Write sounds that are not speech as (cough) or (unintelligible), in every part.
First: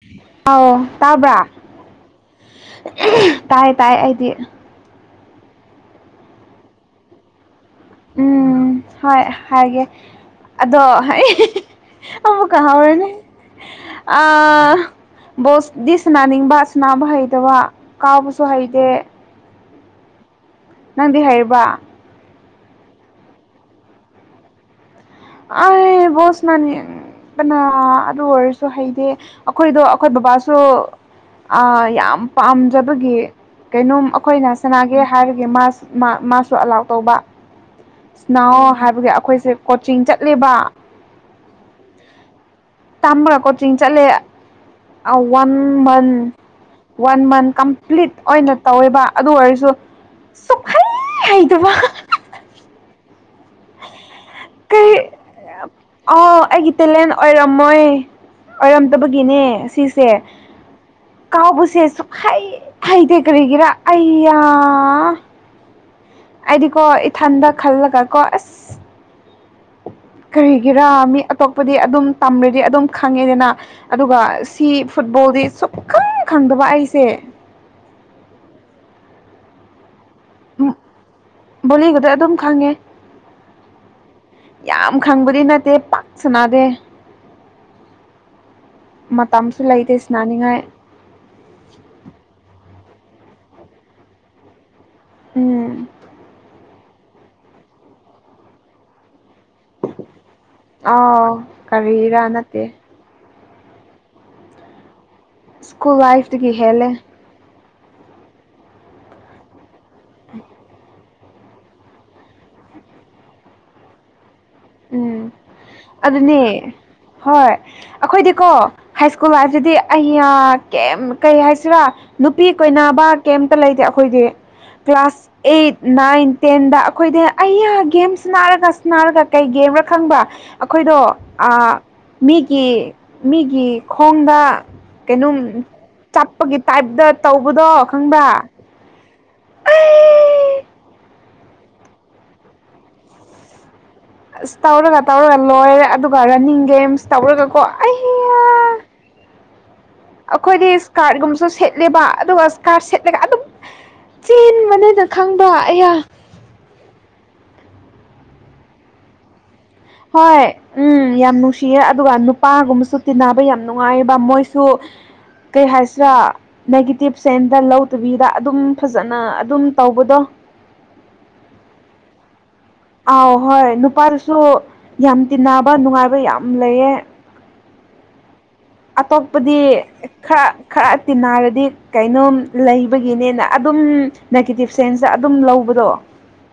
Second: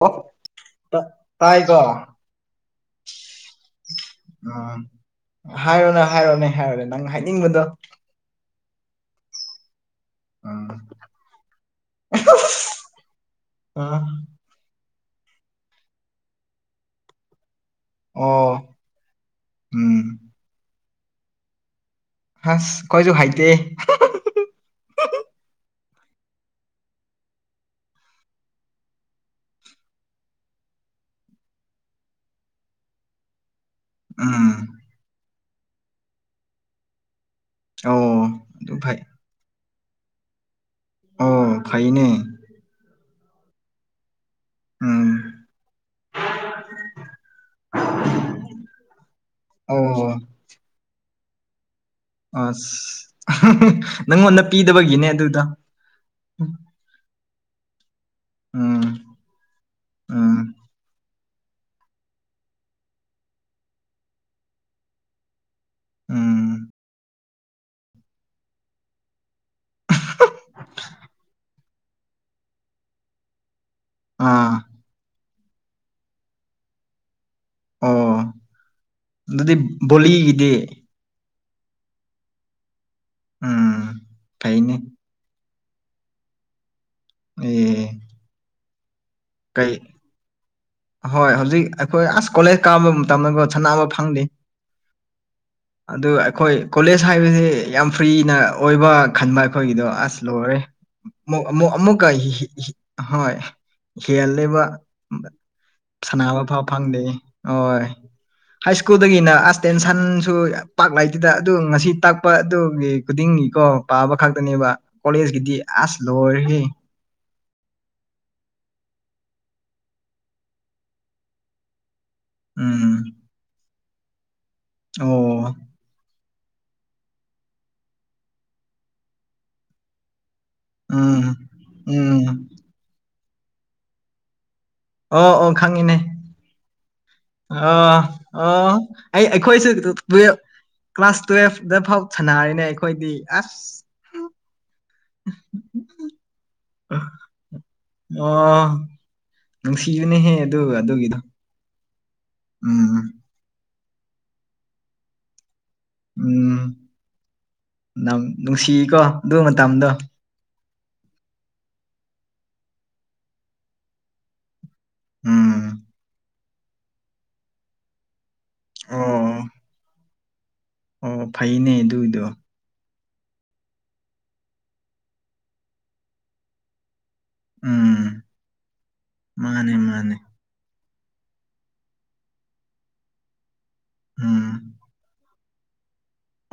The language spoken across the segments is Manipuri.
ꯑꯣ ꯑꯥꯎ ꯇ ꯇꯥꯕ꯭ꯔꯥ ꯇꯥꯏꯀꯣ ꯇꯥꯏ ꯇꯥꯏ ꯑꯩꯗꯤ ꯎꯝ ꯍꯥꯏꯔꯣꯅꯦ ꯍꯥꯏꯔꯣꯅꯦ ꯍꯥꯏꯔꯣꯅꯦ ꯅꯪ ꯍꯥꯏꯅꯤꯡꯕꯗꯣ ꯎꯝ ꯍꯣꯏ ꯍꯥꯏꯒꯦ ꯎꯝ ꯑꯗꯣ ꯍꯩ ꯍꯤ ꯍꯤ ꯑꯃꯨꯛꯀꯥ ꯍꯧꯔꯦꯅꯦ ꯑ ꯑꯥ ꯕꯣꯁꯗꯤ ꯁꯅꯥꯅꯤꯡꯕꯥ ꯁꯅꯥꯕ ꯍꯩꯇꯕ ꯀꯥꯎꯕꯁꯨ ꯑꯣ ꯍꯩꯇꯦ ꯎꯝ ꯅꯪꯗꯤ ꯍꯩꯔꯕ ꯍꯥꯁ ꯈꯣꯏꯖꯨ ꯍꯩꯇꯦ ꯑꯩ ꯕꯣꯜ ꯁꯅꯥꯅꯤꯡ ꯕꯅ ꯑꯗꯨ ꯑꯣꯏꯔꯁꯨ ꯍꯩꯗꯦ ꯑꯩꯈꯣꯏꯗꯣ ꯑꯩꯈꯣꯏ ꯕꯕꯥꯁꯨ ꯑꯥ ꯌꯥꯝ ꯄꯥꯝꯖꯕꯒꯤ ꯀꯩꯅꯣꯝ ꯑꯩꯈꯣꯏꯅ ꯎꯝ ꯁꯅꯥꯒꯦ ꯍꯥꯏꯔꯒꯦ ꯃꯥ ꯃꯥꯁꯨ ꯑꯂꯥꯎ ꯇꯧꯕ ꯑꯣ ꯅꯑꯣ ꯑꯗꯨ ꯐꯩ ꯍꯥꯏꯕꯒꯤ ꯑꯩꯈꯣꯏꯁꯦ ꯀꯣꯆꯤꯡ ꯆꯠꯂꯤꯕ ꯑꯣ ꯈꯩꯅꯦ ꯇꯝꯕ꯭ꯔꯥ ꯀꯣꯆꯤꯡ ꯆꯠꯂꯦ ꯎꯝ ꯑꯥꯎ one month one month complete ꯑꯣꯏꯅ ꯇꯧꯋꯦꯕ ꯑꯗꯨ ꯑꯣꯏꯔꯁꯨ ꯑꯣ ꯁꯨꯍꯩ ꯍꯩꯇꯕ ꯑꯁ ꯅꯪꯉꯣꯟꯗ ꯄꯤꯗꯕꯒꯤꯅꯦ ꯑꯗꯨꯗ ꯑꯥꯎ ꯑꯩꯒꯤ ꯇꯦꯂꯦꯟ ꯑꯣꯏꯔꯝꯃꯣꯏ ꯎꯝ ꯑꯣꯏꯔꯝꯗꯕꯒꯤꯅꯦ ꯑꯁꯤꯁꯦ ꯎꯝ ꯀꯥꯎꯕꯁꯦ ꯁꯨꯛꯍꯩ ꯍꯩꯇꯦ ꯀꯔꯤꯒꯤꯔꯥ ꯑꯩꯌꯥ ꯎꯝ ꯑꯩꯗꯤꯀꯣ ꯏꯊꯟꯗ ꯈꯜꯂꯒ ꯀꯣ ꯑꯁ ꯀꯔꯤꯒꯤꯔꯥ ꯃꯤ ꯑꯇꯣꯞꯄꯗꯤ ꯑꯗꯨꯝ ꯇꯝꯔꯗꯤ ꯑꯗꯨꯝ ꯈꯪꯉꯦꯗꯅ ꯑꯗꯨꯒ ꯑꯥ ꯁꯤ ꯐꯨꯠꯕꯣꯜꯗꯤ ꯁꯨꯛꯈꯪ ꯈꯪꯗꯕ ꯑꯩꯁꯦ ꯑꯣ ꯑꯗꯨꯗꯤ ꯕꯣꯜꯂꯤꯒꯤꯗꯤ ꯕꯣꯂꯤꯒꯗꯤ ꯑꯗꯨꯝ ꯈꯪꯉꯦ ꯎꯝ ꯐꯩꯅꯦ ꯌꯥꯝ ꯈꯪꯕꯗꯤ ꯅꯠꯇꯦ ꯄꯥꯛ ꯁꯅꯥꯗꯦ ꯎꯝ ꯃꯇꯝꯁꯨ ꯂꯩꯇꯦ ꯁꯅꯥꯅꯤꯡꯉꯥꯏ ꯍꯣꯏ ꯍꯧꯖꯤꯛ ꯑꯩꯈꯣꯏ ꯑꯁ ꯀꯣꯂꯦꯖ ꯀꯥꯕ ꯃꯇꯝꯗꯀꯣ ꯁꯥꯟꯅꯕ ꯐꯪꯗꯦ ꯎꯝ ꯑꯗꯨ ꯑꯩꯈꯣꯏ ꯀꯣꯂꯦꯖ ꯍꯥꯏꯕꯁꯤ ꯌꯥꯝ ꯐ꯭ꯔꯤꯅ ꯑꯣꯏꯕ ꯈꯟꯕ ꯑꯩꯈꯣꯏꯒꯤꯗꯣ ꯑꯁ ꯂꯣꯏꯔꯦ ꯑꯥꯎ ꯑꯃꯨꯛ ꯑꯃꯨꯛ ꯑꯃꯨꯛꯀꯥ ꯀꯔꯤꯔꯥ ꯍꯤ ꯍꯤ ꯅꯠꯇꯦ ꯍꯤ ꯍꯣꯏ ꯍꯦꯜꯂꯤꯕ ꯁ꯭ꯀꯨꯜ ꯁꯅꯥꯕ ꯂꯥꯏꯐꯇꯒꯤ ꯐꯥꯎ ꯍꯦꯜꯂꯦ ꯐꯪꯗꯦ ꯑꯣꯏ ꯍꯥꯏ ꯁ꯭ꯀꯨꯜꯗꯒꯤꯅ ꯑꯁ ꯇꯦꯟꯁꯟꯁꯨ ꯄꯥꯛ ꯂꯩ ꯑꯁꯤꯗ ꯑꯗꯨ ꯉꯁꯤ ꯇꯥꯛꯄ ꯑꯗꯨꯒꯤ ꯈꯨꯗꯤꯡꯒꯤꯀꯣ ꯄꯥꯕ ꯈꯛꯇꯅꯦꯕ ꯎꯝ ꯀꯣꯂꯦꯖ ꯒꯤꯗꯤ ꯑꯁ ꯂꯣꯏꯔꯦꯍꯦ ꯑꯗꯨꯅꯦ ꯍꯣꯏ ꯑꯈꯣꯏꯗꯤꯀꯣ ꯁ꯭ꯀꯨꯜ ꯂꯥꯏꯐꯁꯤꯗꯤ ꯑꯩꯌꯥ ꯀꯩꯝ ꯀꯩ ꯍꯥꯏꯁꯤꯔꯥ ꯅꯨꯄꯤ ꯎꯝ ꯀꯣꯏꯅꯕ ꯀꯦꯝꯇ ꯂꯩꯇꯦ ꯑꯈꯣꯏꯗꯤ ꯀ꯭ꯂꯥꯁ ꯑꯣ ꯑꯩꯠ ꯅꯥꯏꯟ ꯇꯦꯟꯗ ꯑꯈꯣꯏꯗꯤ ꯑꯩꯌꯥ ꯒꯦꯝ ꯁꯅꯥꯔꯒ ꯁꯅꯥꯔꯒ ꯀꯩ ꯒꯦꯝꯔ ꯈꯪꯕ ꯑꯈꯣꯏꯗꯣ ꯎꯝ ꯑꯥ ꯎꯝ ꯃꯤꯒꯤ ꯃꯤꯒꯤ ꯈꯣꯡꯗ ꯑꯣ ꯀꯩꯅꯣꯝ ꯑꯣ ꯈꯪꯉꯤꯅꯦ ꯆꯠꯄꯒꯤ ꯇꯥꯏꯞꯇ ꯇꯧꯕꯗꯣ ꯈꯪꯕ꯭ꯔꯥ ꯑꯣ ꯑꯩ ꯑꯩꯈꯣꯏꯁꯨ ꯇꯨ ꯇꯨꯌꯦꯜꯄ ꯀ꯭ꯂꯥꯁ ꯇꯨꯌꯦꯜꯐꯗ ꯐꯥꯎ ꯁꯥꯟꯅꯔꯤꯅꯦ ꯑꯩꯈꯣꯏꯗꯤ ꯑꯁ ꯑꯁ ꯇꯧꯔꯒ ꯇꯧꯔꯒ ꯂꯣꯏꯔꯦ ꯑꯗꯨꯒ ꯔꯟꯅꯤꯡ ꯒꯦꯝꯁ ꯇꯧꯔꯒ ꯀꯣ ꯑꯩꯌꯥ ꯑꯣ ꯅꯨꯡꯁꯤꯕꯅꯦꯍꯦ ꯑꯗꯨ ꯑꯈꯣꯏꯗꯤ ꯑꯗꯨꯒꯤꯗꯣ ꯏꯁꯀꯥꯔꯠꯒꯨꯝꯕꯁꯨ ꯁꯦꯠ ꯂꯦꯕ ꯑꯗꯨꯒ ꯏꯁꯀꯥꯔ ꯎꯝ ꯁꯦꯠꯂꯒ ꯑꯗꯨꯝ ꯆꯦꯟꯕꯅꯦꯅ ꯈꯪꯕ ꯑꯌꯥ ꯎꯝ ꯅꯝ ꯅꯨꯡꯁꯤꯀꯣ ꯑꯗꯨ ꯃꯇꯝꯗꯣ ꯍꯣꯏ ꯎꯝ ꯌꯥꯝ ꯅꯨꯡꯁꯤꯌꯦ ꯑꯗꯨꯒ ꯅꯨꯄꯥꯒꯨꯝꯕꯁꯨ ꯇꯤꯟꯅꯕ ꯌꯥꯝ ꯅꯨꯡꯉꯥꯏꯕ ꯃꯣꯏ ꯁꯨ ꯎꯝ ꯀꯩ ꯍꯥꯏꯁꯤꯔꯥ ꯅꯦꯒꯦꯇꯤꯞ ꯁꯦꯟꯗ ꯂꯧ ꯇꯨꯕꯤꯗ ꯑꯗꯨꯝ ꯐꯖꯅ ꯑꯣ ꯑꯗꯨꯝ ꯇꯧꯕꯗꯣ ꯑꯣ ꯐꯩꯅꯦ ꯑꯗꯨꯒꯤꯗꯣ ꯑꯥꯎ ꯍꯣꯏ ꯅꯨꯄꯥꯗꯨꯁꯨ ꯌꯥꯝ ꯇꯤꯟꯅꯕ ꯅꯨꯡꯉꯥꯏꯕ ꯌꯥꯝ ꯂꯩꯌꯦ ꯎꯝ ꯑꯇꯣꯞꯄꯗꯤ ꯃꯥꯅꯦ ꯃꯥꯅꯦ ꯈꯔ ꯈꯔ ꯇꯤꯟꯅꯔꯗꯤ ꯀꯩꯅꯣꯝ ꯂꯩꯕꯒꯤꯅꯦꯅ ꯑꯗꯨꯝ ꯎꯝ ꯅꯦꯒꯦꯇꯤꯞꯁ ꯆꯦꯟꯁ ꯑꯗꯨꯝ ꯂꯧꯕꯗꯣ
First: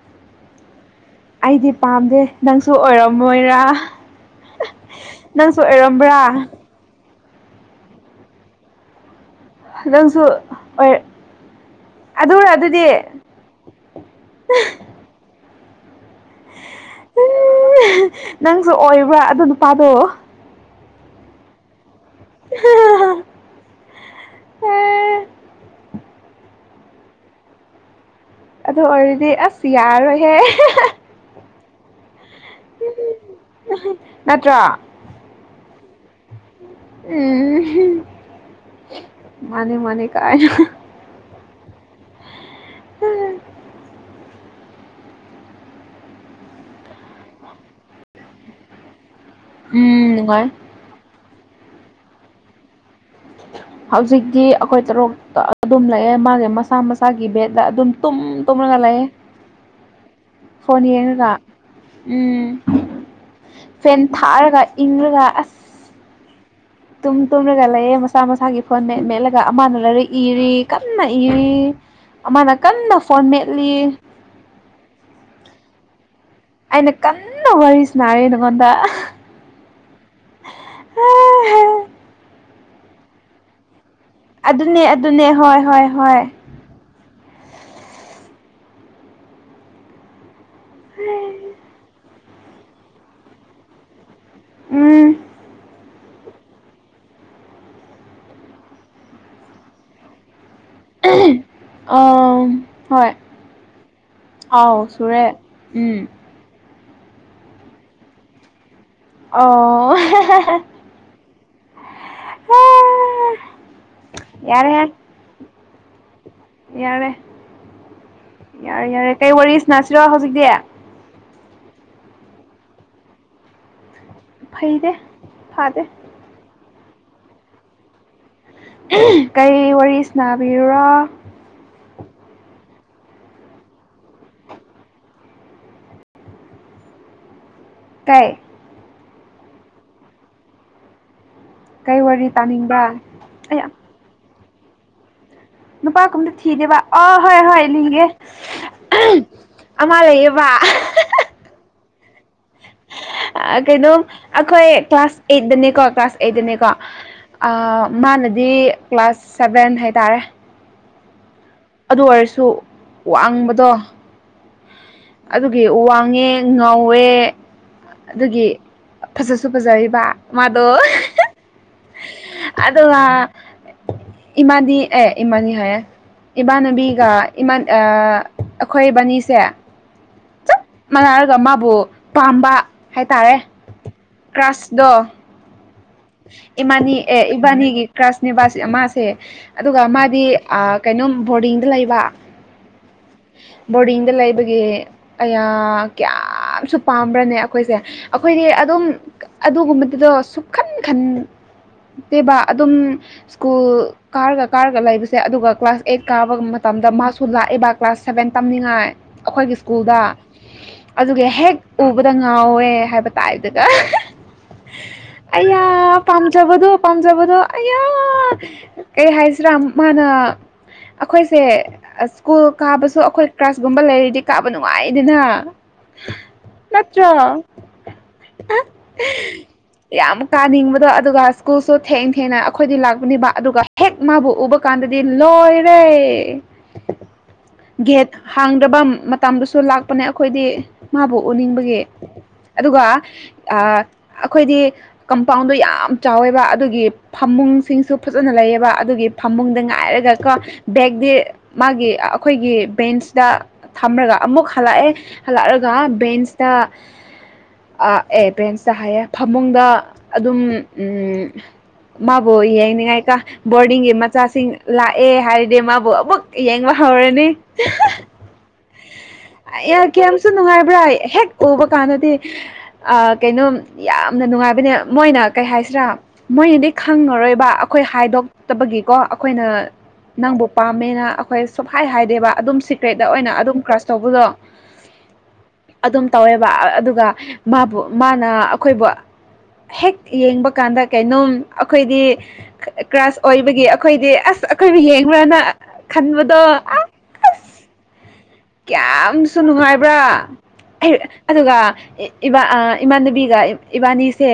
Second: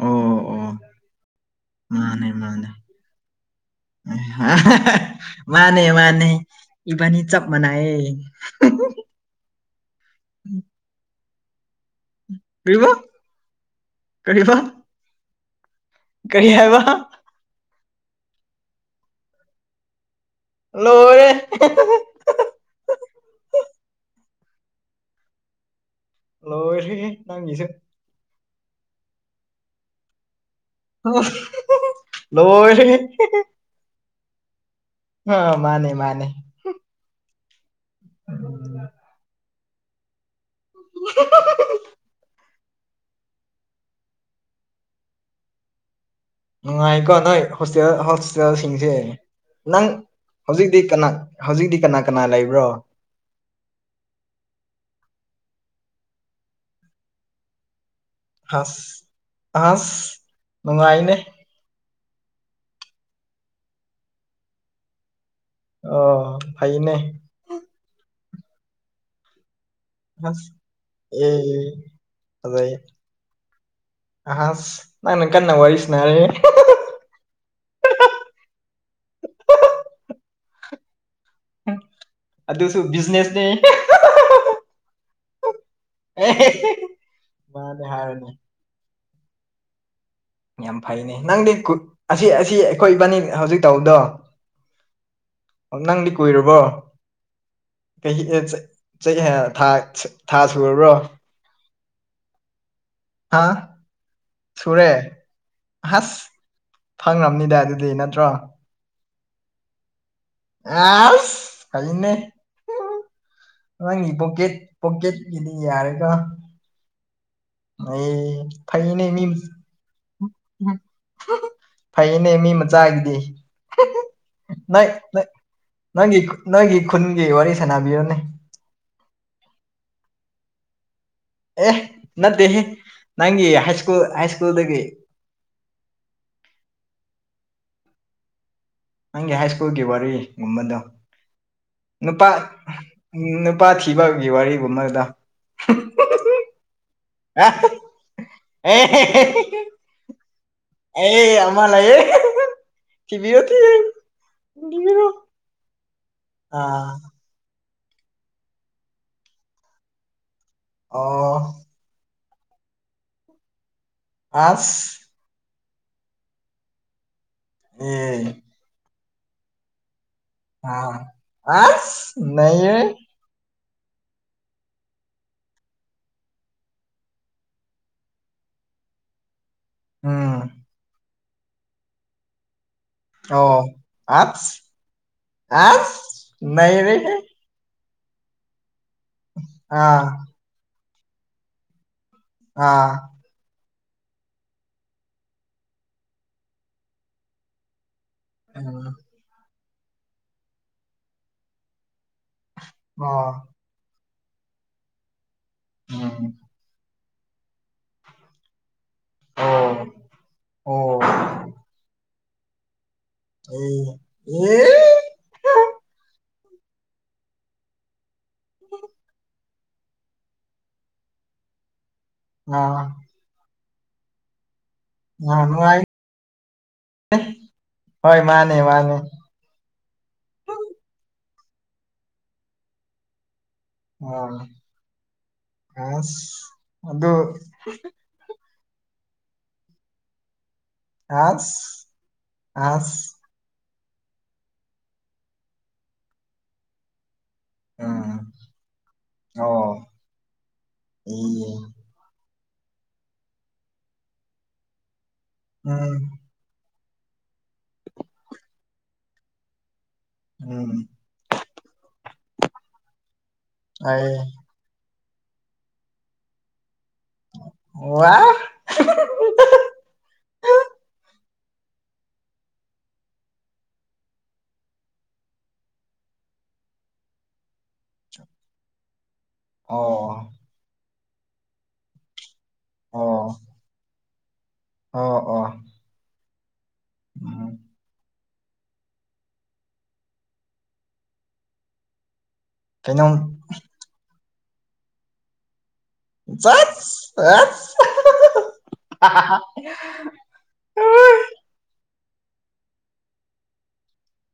ꯑꯣ ꯑꯣ ꯑꯩꯗꯤ ꯄꯥꯝꯗꯦ ꯅꯪꯁꯨ ꯑꯣꯏꯔꯝꯃꯣꯏꯔꯥ ꯑꯍꯥ ꯍꯥ ꯅꯪꯁꯨ ꯃꯥꯅꯦ ꯑꯣꯏꯔꯝꯕ꯭ꯔꯥ ꯃꯥꯅꯦ ꯏꯕꯥꯅꯤ ꯆꯞ ꯃꯥꯟꯅꯩꯌꯦ ꯍꯨꯡ ꯍꯨꯡ ꯅꯪꯁꯨ ꯑꯣꯏꯔ ꯑꯗꯨꯔ ꯑꯗꯨꯗꯤ ꯀꯔꯤꯕ ꯍꯥ ꯀꯔꯤꯕ ꯀꯔꯤ ꯍꯥꯏꯕ ꯍꯥ ꯎꯝ ꯍꯥ ꯅꯪꯁꯨ ꯑꯣꯏꯕ꯭ꯔꯥ ꯑꯗꯨ ꯅꯨꯄꯥꯗꯨ ꯂꯣꯏꯔꯦ ꯑꯍꯤ ꯍ ꯍ ꯂꯧꯁꯤꯟꯕ ꯉꯝꯗꯕ ꯂꯣꯏꯔ ꯅꯪꯒꯤꯁꯦ ꯑꯗꯨ ꯑꯣꯏꯔꯗꯤ ꯑꯁ ꯌꯥꯔꯣꯏꯍꯦ ꯂꯣꯏ ꯅꯠꯇ꯭ꯔꯣ ꯑ ꯃꯥꯅꯦ ꯃꯥꯅꯦ ꯎ ꯃꯥꯅꯤ ꯃꯥꯅꯤ ꯀꯥꯏ ꯍꯑꯍꯥꯍꯥ (inaudible) ꯎꯝ ꯅꯨꯡꯉꯥꯏꯀꯣ ꯅꯣꯏ ꯍꯣꯁꯇꯦꯜ ꯍꯣꯁꯇꯦꯜꯁꯤꯡꯁꯦ ꯅꯪ ꯎꯝ ꯅꯨꯡꯉꯥꯏ ꯍꯧꯖꯤꯛ ꯀꯅꯥ ꯍꯧꯖꯤꯛꯇꯤ ꯀꯅꯥ ꯀꯅꯥ ꯂꯩꯕ꯭ꯔꯣ ꯍꯧꯖꯤꯛꯇꯤ ꯑꯩꯈꯣꯏ ꯇꯔꯨ ꯑꯗꯨꯝ ꯂꯩꯑꯦ ꯃꯥꯁꯦ ꯃꯁꯥ ꯃꯁꯥꯒꯤ ꯕꯦꯗꯠꯇ ꯑꯗꯨꯝ ꯇꯨꯝ ꯇꯨꯝꯔꯒ ꯂꯩꯑꯦ ꯑꯁ ꯑꯁ ꯐꯣꯟ ꯅꯨꯡꯉꯥꯏꯅꯦ ꯌꯦꯡꯉꯒ ꯎꯝ ꯐꯦꯟ ꯊꯥꯔꯒ ꯏꯪꯔꯒ ꯑꯁ ꯑꯣ ꯐꯥꯏꯌꯦꯅꯦ ꯇꯨꯝꯂꯒ ꯂꯩꯑꯦ ꯃꯁꯆꯥ ꯃꯁꯥꯒꯤ ꯐꯣꯟ ꯃꯦꯠꯂꯒ ꯑꯃꯅ ꯂꯩꯔꯛ ꯑꯁ ꯏꯔꯤ ꯀꯟꯅ ꯏꯔꯤ ꯑꯦ ꯃꯥꯅ ꯐꯖꯩ ꯀꯟꯅ ꯐꯣꯟ ꯃꯦꯠꯂꯤ ꯑꯍꯁ ꯅꯪꯅ ꯀꯟꯅ ꯋꯥꯔꯤꯁꯤꯅꯔꯦ ꯑꯩꯅ ꯀꯟꯅ ꯋꯥꯔꯤꯁ ꯔꯦ ꯅꯉꯣꯟꯗ ꯎꯥ ꯑꯗꯨꯁꯨ ꯕꯤꯖꯤꯅꯦꯁꯅꯤ ꯑꯗꯨꯅꯦ ꯑꯗꯨꯅꯦ ꯍꯣꯏ ꯍꯣꯏ ꯍꯣꯏ ꯑꯦ ꯃꯥꯗ ꯍꯥꯔꯅꯥꯏ ꯌꯥꯝ ꯐꯩꯅꯦ ꯅꯪꯗꯤ ꯑꯁꯤ ꯑꯁꯤ ꯑꯩꯈꯣꯏ ꯏꯕꯥꯅꯤ ꯍꯧꯖꯤꯛ ꯇꯧꯕꯗꯣ ꯎꯝ ꯑꯣ ꯅꯪꯗꯤ ꯀꯨꯏꯔꯕꯣ ꯍ ꯊꯥ ꯁꯨꯔꯕ꯭ꯔꯣ ꯑ ꯍꯣꯏ ꯍꯥ ꯑꯥꯎ ꯁꯨꯔꯦ ꯎꯝ ꯐꯪꯈ꯭ꯔꯕꯅꯤꯗ ꯑꯗꯨꯗꯤ ꯅꯠꯇ꯭ꯔꯣ ꯑꯣ ꯑꯦ ꯀꯩꯅꯉꯤ ꯄꯣꯀꯦꯠ ꯌꯥꯔꯦꯍꯦ ꯄꯣꯀꯦꯠ ꯏꯗꯤ ꯌꯥꯔꯦꯀꯣ ꯌꯥꯔꯦ ꯑꯩ ꯌꯥꯔꯦ ꯐꯩꯅꯦ ꯌꯥꯔꯦ ꯃꯤ ꯀꯩ ꯋꯥꯔꯤ ꯁꯅꯁꯤꯔꯣ ꯍꯧꯖꯤꯛꯇꯤ ꯎꯝ, ꯐꯩꯅꯦ ꯃꯤ ꯃꯆꯥꯒꯤꯗꯤ ꯅꯣꯏ ꯐꯩꯗꯦ ꯐꯥꯗꯦ ꯅꯪꯒꯤ ꯅꯣꯏꯒꯤ ꯈꯨꯟꯒꯤ ꯋꯥꯔꯤ ꯁꯥꯟꯅꯕꯤꯔꯅꯦ ꯀꯩ ꯋꯥꯔꯤ ꯁꯅꯥꯕꯤꯔꯔꯣ ꯑꯦ ꯅꯠꯇꯦꯍꯦ ꯅꯪꯒꯤ ꯍꯥꯏꯁꯀꯨꯜ ꯍꯥꯏꯁꯀꯨꯜꯗꯒꯤ ꯀꯩ ꯅꯪꯒꯤ ꯍꯥꯏ ꯁ꯭ꯀꯨꯜꯒꯤ ꯋꯥꯔꯤꯒꯨꯝꯕꯗꯣ ꯀꯩ ꯅꯨꯄꯥ ꯋꯥꯔꯤ ꯇꯥꯅꯤꯡꯕ꯭ꯔꯥ ꯎꯝ ꯑꯩ ꯅꯨꯄꯥ ꯊꯤ ꯏꯤꯕꯧꯒꯤ ꯋꯥꯔꯤꯒꯨꯝꯕꯗ ꯅꯨꯄꯥꯒꯨꯝꯗ ꯊꯤꯗꯦꯕ ꯑꯣ ꯍꯣꯏ ꯍꯣꯏ ꯂꯤꯡꯒꯦ ꯑꯃ ꯂꯩꯌꯦꯕ ꯑꯦ ꯑꯃꯥꯌꯦ ꯀꯩꯅꯣ ꯑꯩꯈꯣꯏ ꯀ꯭ꯂꯥꯁ ꯑꯩꯠꯇꯅꯦꯀꯣ ꯀ꯭ꯂꯥꯁ ꯑꯩꯠꯇꯅꯦꯀꯣ ꯃꯥꯅꯗꯤ ꯀ꯭ꯂꯥꯁ ꯁꯕꯦꯟ ꯍꯥꯏꯇꯥꯔꯦ ꯑ ꯑꯗꯨ ꯑꯣꯏꯔꯁꯨ ꯋꯥꯡꯕꯗꯣ ꯑꯥꯁ ꯑꯗꯨꯒꯤ ꯋꯥꯡꯉꯦ ꯉꯧꯋꯦ ꯑꯗꯨꯒꯤ ꯐꯖꯁꯨ ꯐꯖꯌꯦꯕ ꯑꯥ ꯑꯁ ꯅꯩꯔꯦ ꯑꯥ ꯏꯃꯥꯗꯤ ꯑꯦ ꯏꯃꯥꯗꯤ ꯍꯥꯏꯌꯦ ꯏꯃꯥꯟꯅꯕꯤꯒ ꯏꯃꯥꯟ ꯑꯥ ꯑꯈꯣꯏ ꯕꯥꯅꯤꯁꯦ ꯎꯝ ꯃꯅꯥꯔꯒ ꯃꯥꯕꯨ ꯄꯥꯝꯕ ꯍꯥꯏꯇꯥꯔꯦ ꯀ꯭ꯔꯥꯁꯇꯣ ꯑꯁ ꯏꯃꯥꯅꯤ ꯑꯦ ꯏꯕꯥꯅꯤꯒꯤ ꯀ꯭ꯔꯥꯁꯅꯦꯕꯥ ꯃꯥꯁꯦ ꯑꯗꯨꯒ ꯃꯥꯗꯤ ꯑꯥ ꯀꯩꯅꯣꯝ ꯕꯣꯔꯗꯤꯡꯗ ꯂꯩꯕ ꯑꯥ ꯕꯣꯔꯗꯤꯡꯗ ꯂꯩꯕꯒꯤ ꯑꯌꯥ ꯀꯌꯥꯝꯁꯨ ꯄꯥꯝꯕ꯭ꯔꯅꯦ ꯑꯩꯈꯣꯏꯁꯦ ꯑꯩꯈꯣꯏꯗꯤ ꯑꯗꯨꯝ ꯑꯗꯨꯒꯨꯝꯕꯗꯨꯗꯣ ꯁꯨꯛꯈꯟ ꯈꯟ ꯇꯦꯕ ꯑꯗꯨꯝ ꯁ꯭ꯀꯨꯜ ꯀꯥꯔꯒ ꯀꯥꯔꯒ ꯂꯩꯕꯁꯦ ꯑꯗꯨꯒ ꯀ꯭ꯂꯥꯁ ꯑꯩꯠ ꯀꯥꯕ ꯃꯇꯝꯗ ꯃꯥꯁꯨ ꯂꯥꯛꯏꯕ ꯀ꯭ꯂꯥꯁ ꯁꯚꯦꯟ ꯇꯝꯅꯤꯡꯉꯥꯏ ꯑꯩꯈꯣꯏꯒꯤ ꯁ꯭ꯀꯨꯜꯗ ꯑꯗꯨꯒꯤ ꯍꯦꯛ ꯎꯕꯗ ꯉꯥꯎꯋꯦ ꯍꯥꯏꯕ (unintelligible) ꯍꯥ ꯑꯌꯥ ꯄꯥꯝꯖꯕꯗꯣ ꯄꯥꯝꯖꯕꯗꯣ ꯑꯌꯥ ꯀꯩ ꯍꯥꯏꯁꯤꯔꯥ ꯃꯥꯅ ꯑꯩꯈꯣꯏꯁꯦ ꯁ꯭ꯀꯨꯜ ꯀꯥꯕꯁꯨ ꯑꯩꯈꯣꯏ ꯀ꯭ꯂꯥꯁꯒꯨꯝꯕ ꯂꯩꯔꯗꯤ ꯀꯥꯕ ꯅꯨꯡꯉꯥꯏꯌꯦꯗꯅ ꯅꯠꯇ꯭ꯔꯣ ꯍꯣꯏ ꯃꯥꯅꯦ ꯃꯥꯅꯦ ꯌꯥꯝ ꯀꯥꯅꯤꯡꯕꯗꯣ ꯑꯗꯨꯒ ꯁ꯭ꯀꯨꯜꯁꯨ ꯊꯦꯡ ꯊꯦꯡꯅ ꯑꯩꯈꯣꯏꯗꯤ ꯂꯥꯛꯄꯅꯦꯕ ꯑꯗꯨꯒ ꯍꯦꯛ ꯃꯥꯕꯨ ꯎꯕ ꯀꯥꯟꯗꯗꯤ ꯂꯣꯏꯔꯦ ꯒꯦꯠ ꯍꯥꯡꯗꯕ ꯃꯇꯝꯗꯁꯨ ꯂꯥꯛꯄꯅꯦ ꯑꯩꯈꯣꯏꯗꯤ ꯃꯥꯕꯨ ꯎꯅꯤꯡꯕꯒꯤ ꯑꯗꯨꯒ ꯑꯥ ꯑꯩꯈꯣꯏꯗꯤ ꯀꯝꯄꯥꯎꯟꯗꯣ ꯌꯥꯝ ꯆꯥꯎꯋꯦꯕ ꯑꯗꯨꯒꯤ ꯐꯃꯨꯡꯁꯤꯡꯁꯨ ꯎꯝ ꯐꯖꯅ ꯂꯩꯌꯦꯕ ꯑꯗꯨꯒꯤ ꯐꯃꯨꯡꯗ ꯑꯣ ꯉꯥꯏꯔꯒꯀꯣ ꯕꯦꯛꯇꯤ ꯎꯝ ꯃꯥꯒꯤ ꯑꯩꯈꯣꯏꯒꯤ ꯕꯦꯟꯁꯇ ꯊꯝꯔꯒ ꯑꯃꯨꯛ ꯍꯜꯂꯛꯑꯦ ꯍꯜꯂꯛꯑꯒ ꯕꯦꯟꯁ ꯇ ꯑꯦ ꯕꯦꯟꯁꯇ ꯍꯥꯏꯌꯦ ꯐꯃꯨꯡꯗ ꯑꯗꯨꯝ ꯎꯝ ꯃꯥꯕꯨ ꯌꯦꯡꯅꯤꯡꯉꯥꯏꯀ ꯕꯣꯔꯗꯤꯡꯒꯤ ꯑꯩ ꯃꯆꯥꯁꯤꯡ ꯂꯥꯛꯑꯦ ꯍꯥꯏꯔꯗꯤ ꯃꯥꯕꯨ ꯑꯃꯨꯛ ꯌꯦꯡꯕ ꯍꯧꯔꯅꯤ ꯑꯣ (unintelligible) ꯑꯌꯥ ꯀꯌꯥꯝꯁꯨ ꯅꯨꯡꯉꯥꯏꯕ꯭ꯔꯥ ꯍꯦꯛ ꯎꯕ ꯀꯥꯟꯗꯗꯤ ꯑꯁ ꯀꯩꯅꯣꯝ ꯌꯥꯝꯅ ꯅꯨꯡꯉꯥꯏꯕꯅꯦ ꯃꯣꯏꯅ ꯀꯩ ꯍꯥꯏꯁꯤꯔꯥ ꯃꯣꯏꯅꯗꯤ ꯈꯪꯉꯔꯣꯏꯕ ꯑꯩꯈꯣꯏ ꯍꯥꯏꯗꯣꯛꯇꯕꯒꯤꯀꯣ ꯑꯩꯈꯣꯏꯅ ꯑꯣ ꯅꯪꯕꯨ ꯄꯥꯝꯃꯦꯅ ꯑꯩꯈꯣꯏ ꯁꯨꯛꯍꯥꯏ ꯍꯥꯏꯗꯦꯕ ꯑꯗꯨꯝ ꯁꯤꯀ꯭ꯔꯦꯠꯇ ꯑꯣꯏꯅ ꯑꯣ ꯑꯗꯨꯝ ꯀ꯭ꯔꯁ ꯇꯧꯕꯗꯣ ꯑꯣ ꯑꯣ ꯑꯗꯨꯝ ꯇꯧꯋꯦꯕ ꯑꯗꯨꯒ ꯎꯝ ꯃꯥꯕꯨ ꯃꯥꯅ ꯑꯩꯈꯣꯏꯕꯨ ꯍꯦꯛ ꯌꯦꯡꯕ ꯀꯥꯟꯗ ꯀꯩꯅꯣꯝ ꯑꯩꯈꯣꯏꯗꯤ ꯀꯩꯅꯣꯝ ꯀ꯭ꯔꯥꯁ ꯑꯣꯏꯕꯒꯤ ꯑꯈꯣꯏꯗꯤ ꯑꯁ ꯑꯈꯣꯏꯕꯨ ꯌꯦꯡꯕ꯭ꯔꯅ ꯈꯟꯕꯗꯣ ꯑꯁ ꯆꯠ ꯀꯌꯥꯝꯁꯨ ꯅꯨꯡꯉꯥꯏꯕ꯭ꯔꯥ ꯑꯩ ꯑꯗꯨꯒ ꯏ ꯏꯃꯥꯟꯅꯕꯤꯒ ꯏꯕꯥꯅꯤꯁꯦ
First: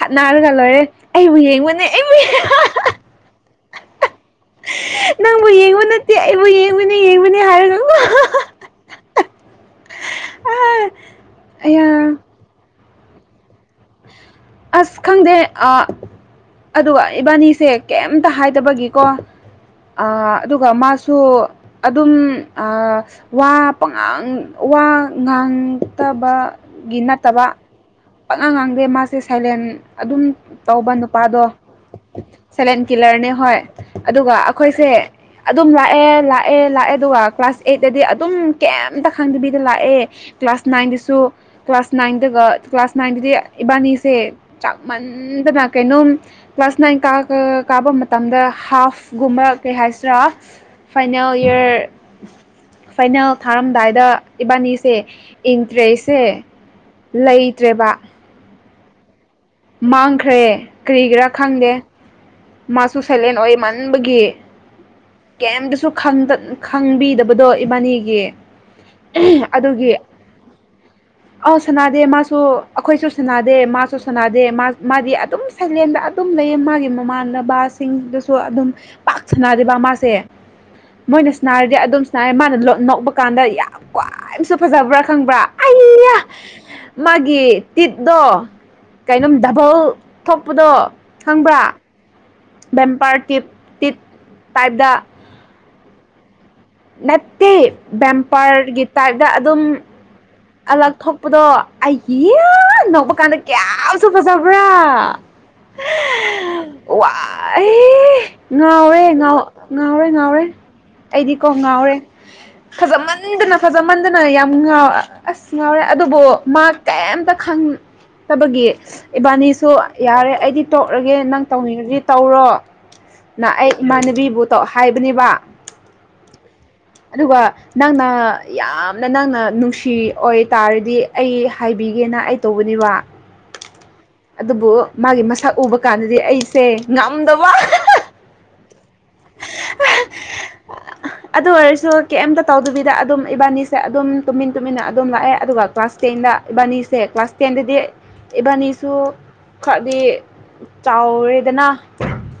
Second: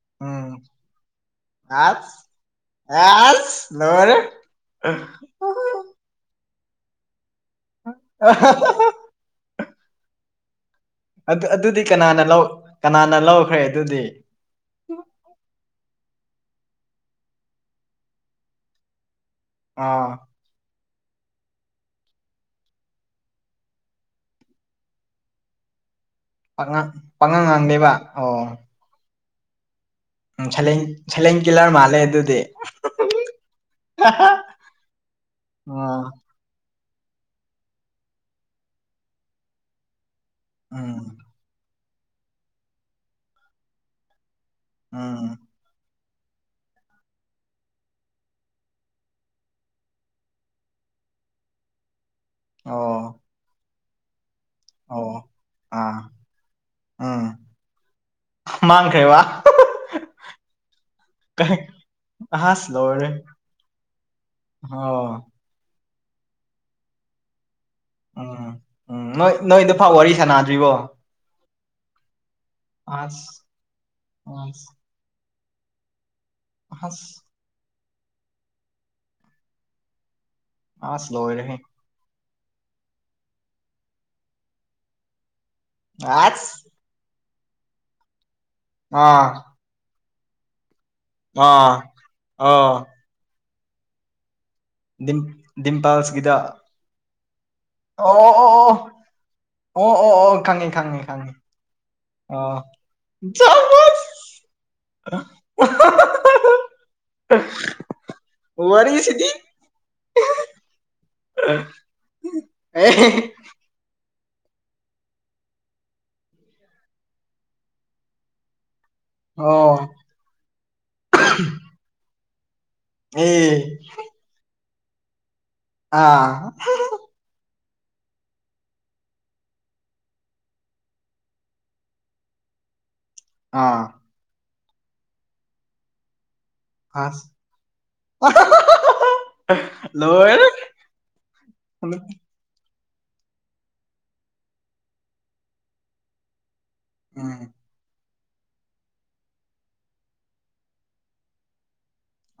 ꯈꯠꯅꯔꯒ ꯎꯝ ꯂꯣꯏꯔꯦ ꯑꯩꯕꯨ ꯌꯦꯡꯕꯅꯦ ꯑꯩꯕꯨ ꯑꯁ ꯑꯁ ꯂꯣꯏꯔꯦ ꯅꯪꯕꯨ ꯌꯦꯡꯕ ꯅꯠꯇꯦ ꯑꯩꯕꯨ ꯌꯦꯡꯉꯨꯅꯦ ꯌꯦꯡꯕꯅꯦ ꯍꯥꯏꯔꯒ ꯑꯍꯥ ꯍꯥ ꯑꯗꯨ ꯑꯗꯨꯗꯤ ꯑꯌꯥ ꯀꯅꯥꯅ ꯂꯧ ꯀꯅꯥꯅ ꯂꯧꯈ꯭ꯔꯦ ꯑꯗꯨꯗꯤ ꯑꯁ ꯈꯪꯗꯦ ꯑꯥ ꯑꯗꯨꯒ ꯏꯕꯥꯅꯤꯁꯦ ꯀꯩꯝꯇ ꯍꯥꯏꯗꯕꯒꯤꯀꯣ ꯑ ꯑꯥ ꯑꯗꯨꯒ ꯃꯥꯁꯨ ꯑꯗꯨꯝ ꯑꯥ ꯋꯥ ꯄꯉꯥꯡ ꯋꯥ ꯉꯥꯡ ꯐꯠꯇꯕ ꯄꯥꯉꯥꯡ ꯒꯤ ꯅꯠꯇꯕ ꯄꯥꯉꯥꯡ ꯉꯥꯡꯗꯦꯕ ꯑꯣ ꯄꯥꯉꯥꯡ ꯉꯥꯡꯗꯦ ꯃꯥꯁꯦ ꯁꯥꯏꯂꯦꯟ ꯑꯗꯨꯝ ꯎꯝ ꯁꯂꯦꯟ ꯇꯧꯕ ꯅꯨꯄꯥ ꯁꯂꯦꯟ ꯗꯣ ꯀꯤꯂꯔ ꯃꯥꯜꯂꯦ ꯑꯗꯨꯗꯤ ꯁꯥꯏꯂꯦꯟ ꯀꯤꯂꯔꯅꯦ ꯍꯣꯏ ꯑꯗꯨꯒ ꯑꯩꯈꯣꯏꯁꯦ ꯑꯗꯨꯝ ꯑ ꯂꯥꯛꯑꯦ ꯂꯥꯛ ꯂꯥꯛꯑꯦ ꯂꯥꯛꯑꯦ ꯑꯗꯨꯒ ꯀ꯭ꯂꯥꯁ ꯑꯩꯠꯇꯗꯤ ꯑꯗꯨꯝ ꯀꯩꯝꯇ ꯈꯪꯗꯕꯤꯗ ꯂꯥꯛꯑꯦ ꯀ꯭ꯂꯥꯁ ꯎꯝ ꯅꯥꯏꯟꯗꯁꯨ ꯀ꯭ꯂꯥꯁ ꯅꯥꯏꯟꯗꯒ ꯀ꯭ꯂꯥꯁ ꯅꯥꯏꯟꯗꯗꯤ ꯏꯕꯥꯅꯤꯁꯦ ꯎꯝ ꯆꯥꯛꯃꯟꯗꯅꯥ ꯀꯩꯅꯣꯝ ꯀ꯭ꯂꯥꯁ ꯅꯥꯏꯟ ꯀ ꯀꯥꯕ ꯃꯇꯝꯗ ꯍꯥꯞꯒꯨꯝꯕ ꯀꯩ ꯍꯥꯏꯁꯤꯔꯥ ꯐꯥꯏꯅꯦꯜ ꯏꯌꯔ ꯑꯣ ꯐꯥꯏꯅꯦꯜ ꯊꯥꯔꯝꯗꯥꯏꯗ ꯏꯕꯥꯅꯤꯁꯦ ꯑꯣ ꯑꯥ ꯏꯟꯇ꯭ꯔꯦꯁꯁꯦ ꯂꯩꯇ꯭ꯔꯦꯕ ꯃꯥꯥꯡꯈꯔ꯭ꯦꯕꯥ ꯃꯥꯡꯈ꯭ꯔꯦ ꯀꯔꯤꯒꯤꯔꯥ ꯈꯪꯗꯦ ꯑꯁ ꯃꯥꯁꯨ ꯂꯣꯏꯔꯦ ꯁꯥꯏꯂꯦꯟ ꯑꯣꯏꯃꯟꯕꯒꯤ ꯑꯣ ꯀꯦꯝꯇꯁꯨ ꯈꯪꯕꯤꯗꯕꯗꯣ ꯏꯕꯥꯅꯤꯒꯤ ꯒꯤ ꯎꯝ ꯎꯝ ꯅꯣꯏ ꯅꯣꯏꯗ ꯑꯗꯨꯒꯤ ꯐꯥꯎ ꯋꯥꯔꯤ ꯁꯥꯟꯅꯗ꯭ꯔꯤꯕꯣ ꯑꯧ ꯁꯅꯥꯗꯦ ꯃꯥꯁꯨ ꯑꯩꯈꯣꯏꯁꯨ ꯑꯁ ꯁꯅꯥꯗꯦ ꯃꯥꯁꯨ ꯁꯅꯥꯗꯦ ꯑꯁ ꯃꯥꯗꯤ ꯑꯗꯨꯝ ꯁꯩꯂꯦꯟꯗ ꯑꯗꯨꯝ ꯂꯩꯌꯦ ꯃꯥꯒꯤ ꯑꯁ ꯃꯃꯥꯟꯅꯕ ꯁꯤꯡꯗꯨꯁꯨ ꯑꯗꯨꯝ ꯄꯥꯛ ꯁꯅꯗꯦꯕ ꯃꯥꯁꯦ ꯑꯁ ꯃꯣꯏꯅ ꯂꯣꯏꯔꯦꯍꯦ ꯁꯅꯥꯔꯗꯤ ꯑꯗꯨꯝ ꯁꯥꯏ ꯃꯥꯅ ꯂꯣ ꯅꯣꯛꯄ ꯀꯥꯟꯗ ꯌꯥꯝ ꯈ꯭ꯋꯥꯏꯝꯁꯨ ꯐꯖꯕ꯭ꯔꯥ ꯈꯪꯕ꯭ꯔꯥ ꯑꯩ ꯑꯁ ꯃꯥꯒꯤ ꯇꯤꯠꯇꯣ ꯑꯥ ꯀꯩꯅꯣꯝ ꯗꯕꯜ ꯊꯣꯛꯄꯗꯣ ꯈꯪꯕ꯭ꯔꯥ ꯑꯥ ꯑꯥ ꯕꯦꯝꯄꯔ ꯇꯤꯞ ꯇꯤꯞ ꯇꯥꯏꯞ ꯗ ꯏꯝꯄꯥꯜꯁꯤꯗ ꯅꯠꯇꯦ ꯕꯦꯝꯄꯔꯒꯤ ꯇꯥꯏꯞꯇ ꯑꯗꯨꯝ ꯑꯣ ꯑꯣ ꯑꯣ ꯈꯪꯉꯦ ꯑꯂꯛ ꯈꯪꯉꯦ ꯈꯪꯉꯦ ꯊꯣꯛꯄꯗꯣ ꯑꯩꯒꯤ ꯑꯣ ꯅꯣꯛꯄ ꯀꯥꯟꯗ ꯀꯌꯥꯁꯨ ꯖꯕꯁ ꯐꯖꯕ꯭ꯔꯥ ꯋꯥꯏ ꯉꯥꯎꯋꯦ ꯋꯥꯔꯤꯁꯤꯗꯤ ꯉꯥꯎ ꯉꯥꯎꯔꯦ ꯉꯥꯎꯔꯦ ꯑꯩꯗꯤ ꯀꯣ ꯉꯥꯎꯔꯦ ꯑꯦ ꯐꯖꯃꯟꯗꯅ ꯐꯖꯃꯟꯗꯅ ꯌꯥꯝ ꯉꯥꯎ ꯑꯁ ꯉꯥꯎꯔꯦ ꯑꯗꯨꯕꯨ ꯃꯥ ꯀꯩꯝꯇ ꯈꯪꯗꯕꯒꯤ ꯏꯕꯥꯅꯤꯁꯨ ꯑꯣ ꯌꯥꯔꯦ ꯑꯩꯗꯤ ꯇꯣꯛꯔꯒꯦ ꯅꯪ ꯇꯧꯅꯤꯡꯉꯗꯤ ꯇꯧꯔꯣ ꯑꯦ ꯅ ꯑꯩ ꯏꯃꯥꯟꯅꯕꯤꯕꯨ ꯇꯣ ꯍꯥꯏꯕꯅꯦꯕ ꯑꯥ ꯍꯨꯝ ꯍꯨꯝ ꯑꯗꯨꯒ ꯅꯪꯅ ꯌꯥꯝꯅ ꯅꯪꯅ ꯅꯨꯡꯁꯤ ꯑꯣꯏ ꯇꯥꯔꯗꯤ ꯑꯩ ꯍꯥꯏꯕꯤꯒꯦꯅ ꯑꯩ ꯇꯧꯕꯅꯦꯕ ꯑꯥ ꯑꯗꯨꯕꯨ ꯃꯥꯒꯤ ꯃꯁꯛ ꯎꯕꯗ ꯑꯁ ꯉꯝꯗꯕ ꯑꯍꯥ ꯂꯣꯏꯔꯦ ꯑꯗꯨ ꯑꯣꯢꯔꯁꯨ ꯎꯝ ꯀꯦꯝ ꯇꯧꯗꯕꯤꯗ ꯑꯗꯨꯝ ꯏꯕꯥꯅꯤꯁꯦ ꯑꯗꯨꯝ ꯇꯨꯃꯤꯟ ꯇꯨꯃꯤꯟꯅ ꯑꯗꯨꯝ ꯂꯥꯛꯑꯦ ꯑꯗꯨꯒ ꯀ꯭ꯂꯥꯁ ꯇꯦꯟꯗ ꯏꯕꯥꯅꯤ ꯁꯦ ꯀ꯭ꯂꯥꯁ ꯇꯦꯟꯗꯗꯤ ꯏꯕꯥꯅꯤꯁꯨ ꯈꯔꯗꯤ ꯆꯥꯎꯔꯦꯗꯅ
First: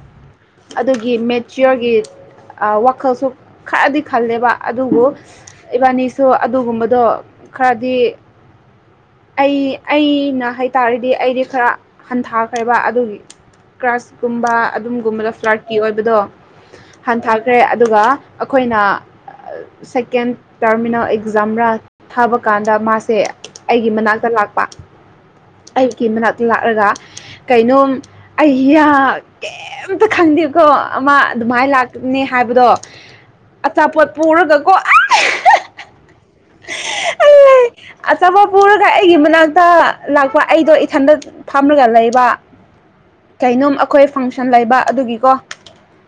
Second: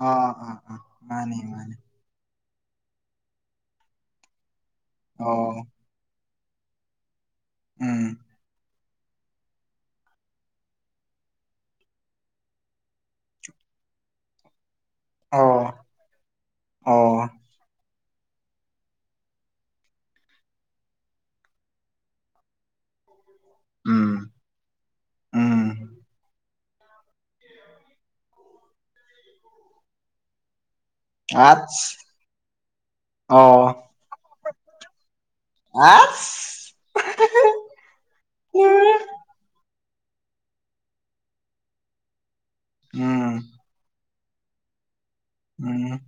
ꯑꯥ ꯑꯥ ꯑꯥ ꯃꯥꯅꯦ ꯃꯥꯅꯦ ꯑꯥ ꯋꯥꯈꯜꯁꯨ ꯈꯔꯗꯤ ꯈꯜꯂꯦꯕ ꯑꯣ ꯎꯝ ꯈꯔꯥꯗꯤ ꯑꯩ ꯑꯩꯅ ꯍꯥꯏꯇꯥꯔꯗꯤ ꯑꯩꯗꯤ ꯈꯔ ꯍꯟꯊꯈ꯭ꯔꯦꯕ ꯑꯗꯨꯒꯤ ꯀ꯭ꯔꯥꯁ ꯀꯨꯝꯕ ꯑꯗꯨꯝ ꯒꯨꯝꯕꯗ ꯐ꯭ꯂꯥꯠꯀꯤ ꯑꯣ ꯑꯣꯏꯕꯗꯣ ꯑꯣ ꯍꯟꯊꯈ꯭ꯔꯦ ꯑꯗꯨꯒ ꯑꯈꯣꯏꯅ ꯁꯦꯀꯦꯟ ꯇꯔꯃꯤꯅꯦꯜ ꯑꯦꯛꯖꯥꯝꯔꯥ ꯊꯥꯕ ꯀꯥꯟꯗ ꯃꯥꯁꯦ ꯑꯩꯒꯤ ꯃꯅꯥꯛꯇ ꯎꯝ ꯂꯥꯛꯄ ꯎꯝ ꯑꯩꯒꯤ ꯃꯅꯥꯛꯇ ꯂꯥꯛꯔꯥꯒ ꯀꯩꯅꯣꯝ ꯑꯩꯌꯥ ꯀꯩꯝꯇ ꯈꯪꯗꯦꯕ ꯊꯣ ꯑꯃ ꯑꯗꯨꯃꯥꯏ ꯑꯁ ꯂꯥꯛꯀꯅꯤ ꯍꯥꯏꯕꯗꯣ ꯑꯣ ꯑꯆꯥꯄꯣꯠ ꯄꯨꯔꯒ ꯀꯣ ꯑꯥ ꯍꯥ (unintelligible) ꯑꯦ ꯑꯆꯥꯄꯣ ꯄꯨꯔꯒ ꯂꯣꯏꯔꯦ ꯑꯩꯒꯤ ꯃꯅꯥꯛꯇ ꯂꯥꯛꯄ ꯑꯩꯗꯣ ꯏꯊꯟꯗ ꯐꯝꯃꯒ ꯂꯩꯕ ꯎꯝ ꯀꯩꯅꯣꯝ ꯑꯈꯣꯏ ꯐꯪꯁꯟ ꯂꯩꯕ ꯑꯗꯨꯒꯤꯀꯣ ꯎꯝ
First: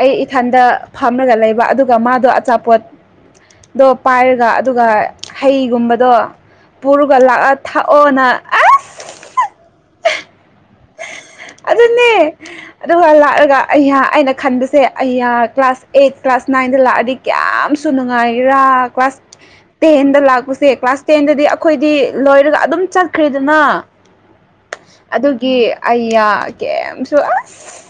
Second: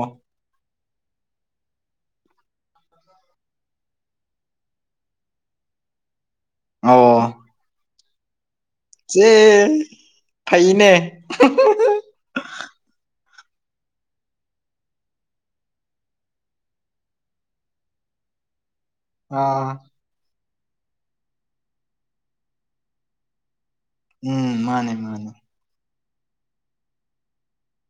ꯑꯩ ꯏꯊꯟꯗ ꯐꯝꯂꯒ ꯂꯩꯕ ꯑꯗꯨꯒ ꯃꯥꯗꯣ ꯑꯆꯥꯄꯣꯠꯗꯣ ꯄꯥꯏꯔꯒ ꯑꯗꯨꯒ ꯍꯩꯒꯨꯝꯕꯗꯣ ꯄꯨꯔꯒ ꯑꯣ ꯂꯥꯛꯑ ꯊꯥꯛꯑꯣꯅ ꯑꯁ ꯆꯦ ꯐꯩꯅꯦ ꯑꯗꯨꯅꯦ ꯑꯗꯨꯒ ꯂꯥꯛꯑꯒ ꯑꯩ ꯑꯩꯅ ꯈꯟꯕꯁꯦ ꯑꯩ ꯀ꯭ꯂꯥꯁ ꯑꯩꯠ ꯀ꯭ꯂꯥꯁ ꯅꯥꯏꯟꯗ ꯂꯥꯛꯑꯗꯤ ꯌꯥꯝꯁꯨ ꯅꯨꯡꯉꯥꯏꯔꯥ ꯀ꯭ꯂꯥꯁ ꯑ (unintelligible) ꯇꯦꯟꯗ ꯂꯥꯛꯄꯁꯦ ꯀ꯭ꯂꯥꯁ ꯇꯦꯟꯗꯗꯤ ꯑꯩꯈꯣꯏꯗꯤ ꯂꯣꯏꯔꯒ ꯑꯗꯨꯝ ꯆꯠꯈ꯭ꯔꯦꯗꯅ ꯎꯝ ꯃꯥꯅꯦ ꯃꯥꯅꯦ ꯑꯗꯨꯒꯤ ꯑꯩꯌꯥ ꯀꯦꯝꯁꯨ ꯑꯁ